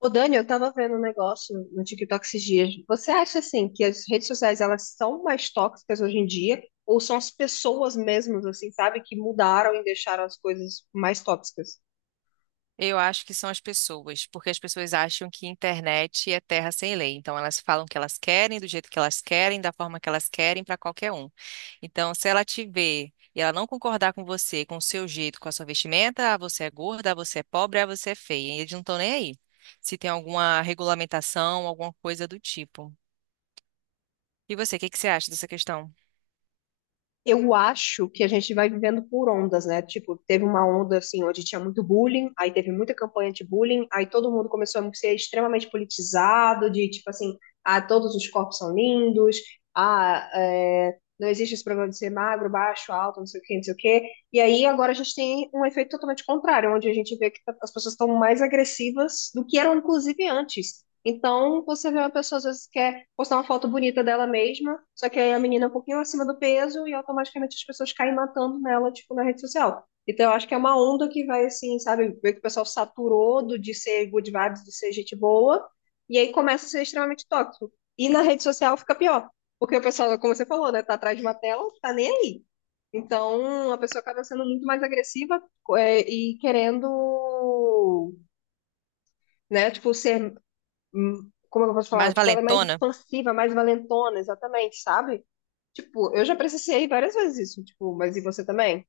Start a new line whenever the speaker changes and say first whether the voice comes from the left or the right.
left: Ô, Dani, eu tava vendo um negócio no TikTok esses dias. Você acha, assim, que as redes sociais, elas são mais tóxicas hoje em dia? Ou são as pessoas mesmas, assim, sabe? Que mudaram e deixaram as coisas mais tóxicas?
right: Eu acho que são as pessoas, porque as pessoas acham que internet é terra sem lei. Então, elas falam o que elas querem, do jeito que elas querem, da forma que elas querem, para qualquer um. Então, se ela te ver e ela não concordar com você, com o seu jeito, com a sua vestimenta, ah, você é gorda, ah, você é pobre, ah, você é feia. E eles não estão nem aí. Se tem alguma regulamentação, alguma coisa do tipo. E você, o que que você acha dessa questão?
left: Eu acho que a gente vai vivendo por ondas, né? Tipo, teve uma onda assim onde tinha muito bullying, aí teve muita campanha de bullying, aí todo mundo começou a ser extremamente politizado, de tipo assim, ah, todos os corpos são lindos, ah, é, não existe esse problema de ser magro, baixo, alto, não sei o quê, não sei o quê. E aí agora a gente tem um efeito totalmente contrário, onde a gente vê que as pessoas estão mais agressivas do que eram, inclusive, antes. Então, você vê uma pessoa, às vezes, quer postar uma foto bonita dela mesma, só que aí a menina é um pouquinho acima do peso e automaticamente as pessoas caem matando nela, tipo, na rede social. Então, eu acho que é uma onda que vai, assim, sabe, ver que o pessoal saturou de ser good vibes, de ser gente boa, e aí começa a ser extremamente tóxico. E na rede social fica pior, porque o pessoal, como você falou, né, tá atrás de uma tela, tá nem aí. Então, a pessoa acaba sendo muito mais agressiva, e querendo né? Tipo, ser como é que eu posso falar?
right: Mais
left: Tipo, ela é mais
right: valentona?
left: expansiva, mais valentona, exatamente, sabe? Tipo, eu já presenciei várias vezes isso, tipo, mas e você também?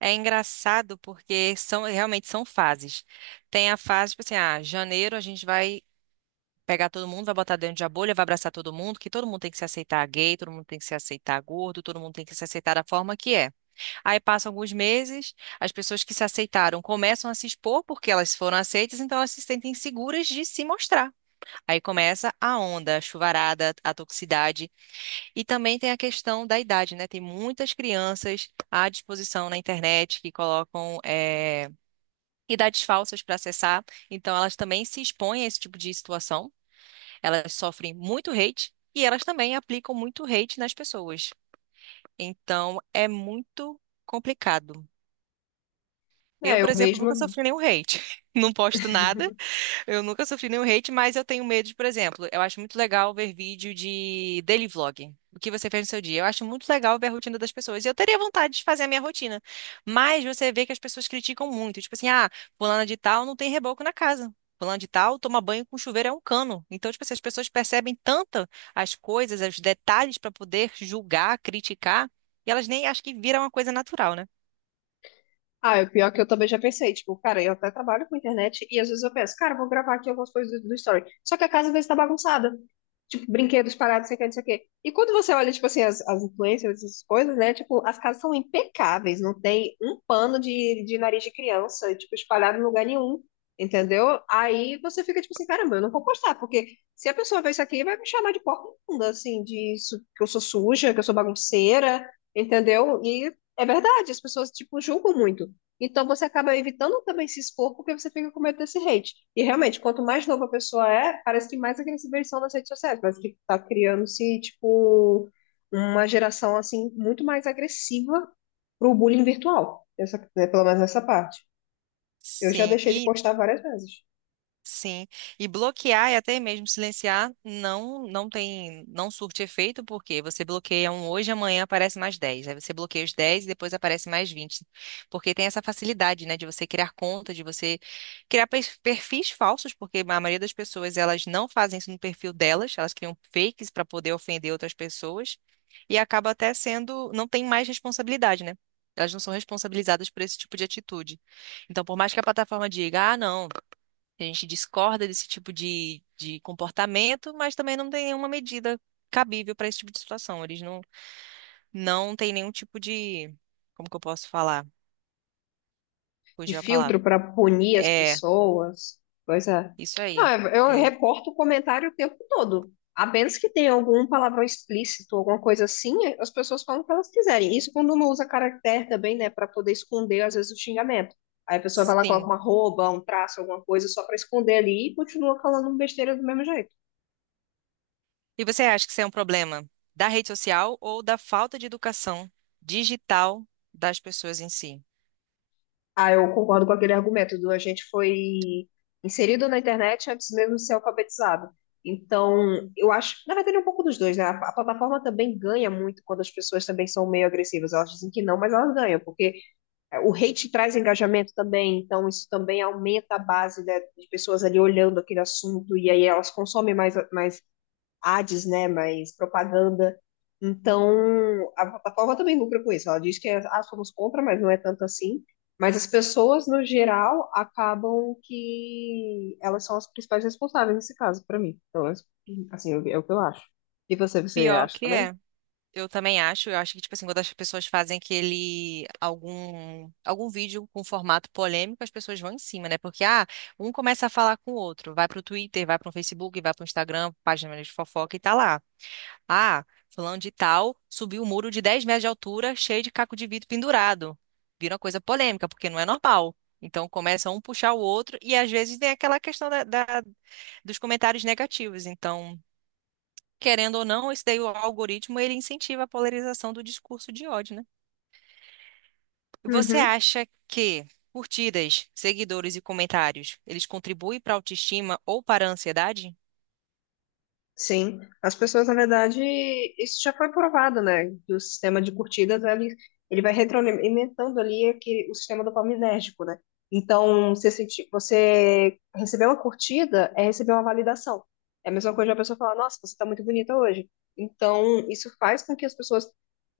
right: É engraçado porque são realmente são fases. Tem a fase, tipo assim, ah, janeiro a gente vai pegar todo mundo, vai botar dentro de a bolha, vai abraçar todo mundo, que todo mundo tem que se aceitar gay, todo mundo tem que se aceitar gordo, todo mundo tem que se aceitar da forma que é. Aí passam alguns meses, as pessoas que se aceitaram começam a se expor porque elas foram aceitas, então elas se sentem seguras de se mostrar. Aí começa a onda, a chuvarada, a toxicidade. E também tem a questão da idade, né? Tem muitas crianças à disposição na internet que colocam. Idades falsas para acessar, então elas também se expõem a esse tipo de situação. Elas sofrem muito hate e elas também aplicam muito hate nas pessoas. Então, é muito complicado. Eu,
left: É, eu
right: por exemplo,
left: mesma.
right: nunca sofri nenhum hate. Não posto nada, eu nunca sofri nenhum hate, mas eu tenho medo de, por exemplo, eu acho muito legal ver vídeo de daily vlog. O que você fez no seu dia? Eu acho muito legal ver a rotina das pessoas. E eu teria vontade de fazer a minha rotina. Mas você vê que as pessoas criticam muito. Tipo assim, ah, fulana de tal não tem reboco na casa. Fulana de tal toma banho com chuveiro é um cano. Então, tipo assim, as pessoas percebem tanto as coisas, os detalhes para poder julgar, criticar, e elas nem acham que vira uma coisa natural, né?
left: Ah, é o pior que eu também já pensei, tipo, cara, eu até trabalho com internet e às vezes eu penso, cara, eu vou gravar aqui algumas coisas do story. Só que a casa às vezes tá bagunçada. Tipo, brinquedos parados, sei o que, não sei o quê. E quando você olha, tipo assim, as influencers, essas coisas, né? Tipo, as casas são impecáveis, não tem um pano de nariz de criança, tipo, espalhado em lugar nenhum, entendeu? Aí você fica, tipo assim, caramba, eu não vou postar, porque se a pessoa ver isso aqui, vai me chamar de porca imunda, assim, que eu sou suja, que eu sou bagunceira, entendeu? E é verdade, as pessoas, tipo, julgam muito. Então você acaba evitando também se expor porque você fica com medo desse hate. E realmente, quanto mais nova a pessoa é, parece que mais agressiva eles são nas redes sociais. Parece que tá criando-se, tipo, uma geração, assim, muito mais agressiva pro bullying virtual. Essa, né, pelo menos nessa parte. Eu já
right: Sim,
left: deixei de
right: e
left: postar várias vezes.
right: Sim, e bloquear e até mesmo silenciar não, não tem, não surte efeito, porque você bloqueia um hoje, amanhã aparece mais 10. Aí você bloqueia os 10 e depois aparece mais 20. Porque tem essa facilidade, né, de você criar conta, de você criar perfis falsos, porque a maioria das pessoas elas não fazem isso no perfil delas, elas criam fakes para poder ofender outras pessoas, e acaba até sendo, não tem mais responsabilidade, né? Elas não são responsabilizadas por esse tipo de atitude. Então, por mais que a plataforma diga, ah, não, a gente discorda desse tipo de comportamento, mas também não tem nenhuma medida cabível para esse tipo de situação. Eles não, não têm nenhum tipo de. Como que eu posso falar?
left: De
right: Fugiu a
left: filtro
right: palavra.
left: para punir as
right: É,
left: pessoas. Coisa.
right: isso
left: Não,
right: aí.
left: eu
right: É,
left: reporto o comentário o tempo todo. A menos que tenha algum palavrão explícito, alguma coisa assim, as pessoas falam o que elas quiserem. Isso quando não usa caractere também, né, para poder esconder, às vezes, o xingamento. Aí a pessoa vai lá, coloca
right: sim.
left: uma arroba, um traço, alguma coisa, só para esconder ali e continua falando besteira do mesmo jeito.
right: E você acha que isso é um problema da rede social ou da falta de educação digital das pessoas em si?
left: Ah, eu concordo com aquele argumento do a gente foi inserido na internet antes mesmo de ser alfabetizado. Então, eu acho, na verdade, é um pouco dos dois, né? A plataforma também ganha muito quando as pessoas também são meio agressivas. Elas dizem que não, mas elas ganham, porque é, o hate traz engajamento também, então isso também aumenta a base, né, de pessoas ali olhando aquele assunto, e aí elas consomem mais, mais ads, né? Mais propaganda. Então, a plataforma também lucra com isso. Ela diz que é, ah, somos contra, mas não é tanto assim. Mas as pessoas, no geral, acabam que elas são as principais responsáveis nesse caso, para mim. Então, é, assim, é o que eu acho. E você, você
right: Pior
left: acha
right: que
left: também?
right: é. Eu também acho, eu acho que, tipo assim, quando as pessoas fazem aquele, algum, algum vídeo com formato polêmico, as pessoas vão em cima, né? Porque, ah, um começa a falar com o outro, vai pro Twitter, vai pro Facebook, vai pro Instagram, página de fofoca e tá lá. Ah, fulano de tal subiu um muro de 10 metros de altura, cheio de caco de vidro pendurado. Vira uma coisa polêmica, porque não é normal. Então começa um puxar o outro e às vezes tem aquela questão dos comentários negativos. Então, querendo ou não, esse daí, o algoritmo ele incentiva a polarização do discurso de ódio, né? Você
left: Uhum.
right: acha que curtidas, seguidores e comentários, eles contribuem para a autoestima ou para a ansiedade?
left: Sim, as pessoas, na verdade, isso já foi provado, né? Que o sistema de curtidas, ele vai retroalimentando ali aquele, o sistema dopaminérgico, né? Então, você receber uma curtida é receber uma validação. É a mesma coisa de uma pessoa falar, nossa, você tá muito bonita hoje. Então, isso faz com que as pessoas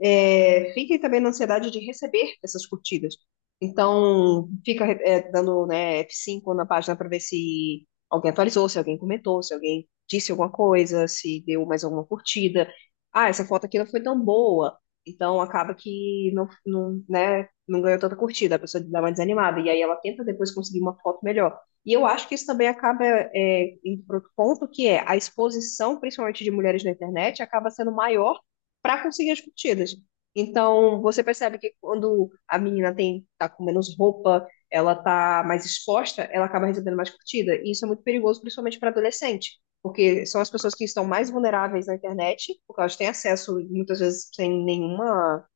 left: é, fiquem também na ansiedade de receber essas curtidas. Então, fica é, dando, né, f cinco na página para ver se alguém atualizou, se alguém comentou, se alguém disse alguma coisa, se deu mais alguma curtida. Ah, essa foto aqui não foi tão boa. Então acaba que não, não, né, não ganhou tanta curtida, a pessoa dá uma desanimada. E aí ela tenta depois conseguir uma foto melhor. E eu acho que isso também acaba é, indo para outro ponto, que é a exposição, principalmente de mulheres na internet, acaba sendo maior para conseguir as curtidas. Então, você percebe que quando a menina tem, tá com menos roupa, ela tá mais exposta, ela acaba recebendo mais curtida. E isso é muito perigoso, principalmente para adolescente porque são as pessoas que estão mais vulneráveis na internet, porque elas têm acesso muitas vezes sem nenhuma,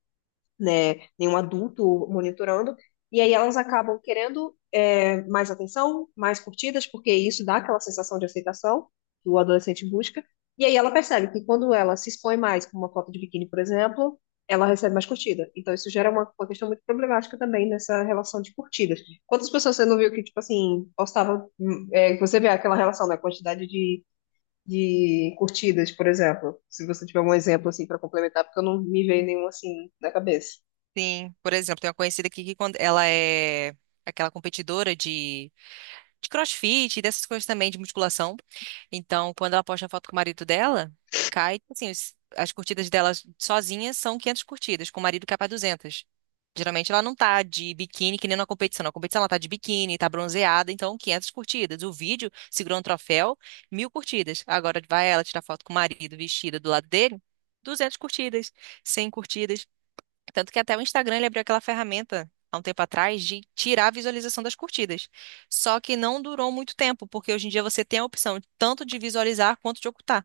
left: né, nenhum adulto monitorando, e aí elas acabam querendo é, mais atenção, mais curtidas, porque isso dá aquela sensação de aceitação que o adolescente busca, e aí ela percebe que quando ela se expõe mais com uma foto de biquíni, por exemplo, ela recebe mais curtida. Então isso gera uma questão muito problemática também nessa relação de curtidas. Quantas pessoas você não viu que, tipo assim, postava, é, você vê aquela relação da né, quantidade de curtidas, por exemplo. Se você tiver um exemplo assim para complementar, porque eu não me veio nenhum assim na cabeça.
right: Sim. Por exemplo, tem uma conhecida aqui que quando ela é aquela competidora de crossfit, e dessas coisas também, de musculação. Então, quando ela posta a foto com o marido dela, cai, assim, as curtidas dela sozinha são 500 curtidas, com o marido cai para 200. Geralmente ela não tá de biquíni, que nem na competição. Na competição ela tá de biquíni, tá bronzeada, então 500 curtidas. O vídeo segurou um troféu, 1.000 curtidas. Agora vai ela tirar foto com o marido vestida do lado dele, 200 curtidas, 100 curtidas. Tanto que até o Instagram ele abriu aquela ferramenta há um tempo atrás de tirar a visualização das curtidas. Só que não durou muito tempo, porque hoje em dia você tem a opção tanto de visualizar quanto de ocultar.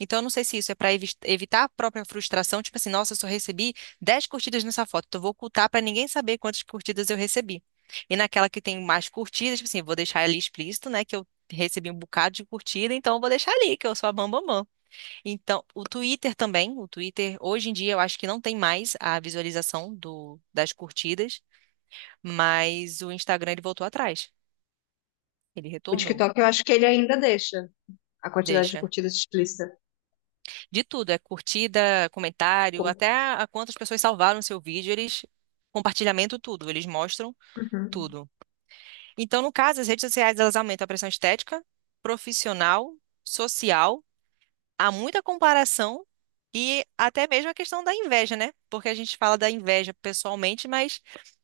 right: Então, eu não sei se isso é para evitar a própria frustração, tipo assim, nossa, eu só recebi 10 curtidas nessa foto, então eu vou ocultar para ninguém saber quantas curtidas eu recebi. E naquela que tem mais curtidas, tipo assim, vou deixar ali explícito, né, que eu recebi um bocado de curtida, então eu vou deixar ali, que eu sou a bambambam. Então, o Twitter também, o Twitter, hoje em dia eu acho que não tem mais a visualização do, das curtidas, mas o Instagram ele voltou atrás, ele
left: O
right: retornou,
left: TikTok, eu acho que ele ainda deixa a quantidade de
right: deixa.
left: curtidas explícita.
right: De tudo, é curtida, comentário,
left: Com-.
right: até a quantas pessoas salvaram seu vídeo, eles, compartilhamento, tudo, eles mostram
left: Uhum.
right: tudo. Então, no caso, as redes sociais elas aumentam a pressão estética, profissional, social, há muita comparação e até mesmo a questão da inveja, né? Porque a gente fala da inveja pessoalmente, mas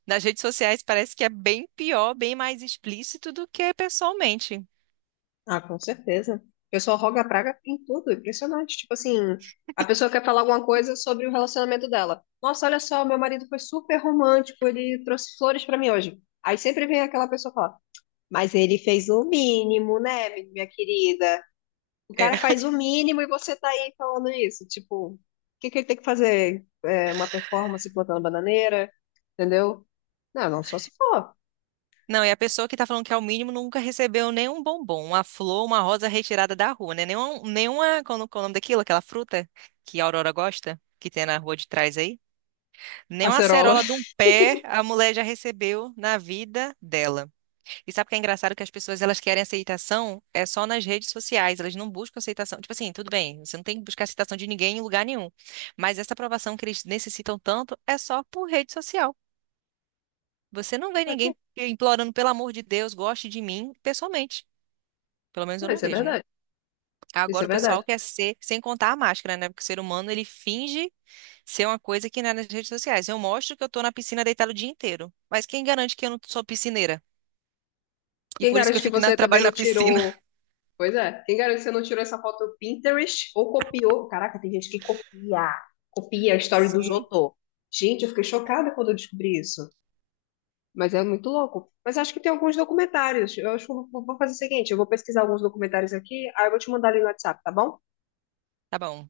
right: nas redes sociais parece que é bem pior, bem mais explícito do que pessoalmente.
left: Ah, com certeza. O pessoal roga a praga em tudo, é impressionante. Tipo assim, a pessoa quer falar alguma coisa sobre o relacionamento dela. Nossa, olha só, meu marido foi super romântico, ele trouxe flores para mim hoje. Aí sempre vem aquela pessoa falar, mas ele fez o mínimo, né, minha querida? O
right: É.
left: cara faz o mínimo e você tá aí falando isso. Tipo, o que que ele tem que fazer? É, uma performance plantando bananeira, entendeu? Não, não, só se for
right: Não, e a pessoa que tá falando que é o mínimo nunca recebeu nenhum bombom, uma flor, uma rosa retirada da rua, né? Nenhuma, nenhuma, qual é o nome daquilo? Aquela fruta que a Aurora gosta, que tem na rua de trás aí. Nem uma
left: acerola.
right: acerola de um pé a mulher já recebeu na vida dela. E sabe o que é engraçado? Que as pessoas elas querem aceitação é só nas redes sociais, elas não buscam aceitação. Tipo assim, tudo bem, você não tem que buscar aceitação de ninguém em lugar nenhum. Mas essa aprovação que eles necessitam tanto é só por rede social. Você não vê
left: Pra quê?
right: ninguém implorando, pelo amor de Deus, goste de mim pessoalmente. Pelo menos eu
left: Não,
right: não
left: isso é
right: vejo, né?
left: verdade. Isso é
right: Agora o pessoal
left: verdade.
right: quer ser, sem contar a máscara, né? Porque o ser humano ele finge ser uma coisa que não é nas redes sociais. Eu mostro que eu tô na piscina deitada o dia inteiro. Mas quem garante que eu não sou piscineira? E
left: Quem
right: por isso que eu
left: garante que
right: fico na,
left: você também
right: trabalho
left: não
right: na piscina.
left: tirou. Pois é, quem garante que você não tirou essa foto do Pinterest ou copiou? Caraca, tem gente que copia, copia a história dos
right: Sim.
left: outros. Gente, eu fiquei chocada quando eu descobri isso. Mas é muito louco. Mas acho que tem alguns documentários. Eu acho que eu vou fazer o seguinte: eu vou pesquisar alguns documentários aqui, aí eu vou te mandar ali no WhatsApp, tá bom?
right: Tá bom.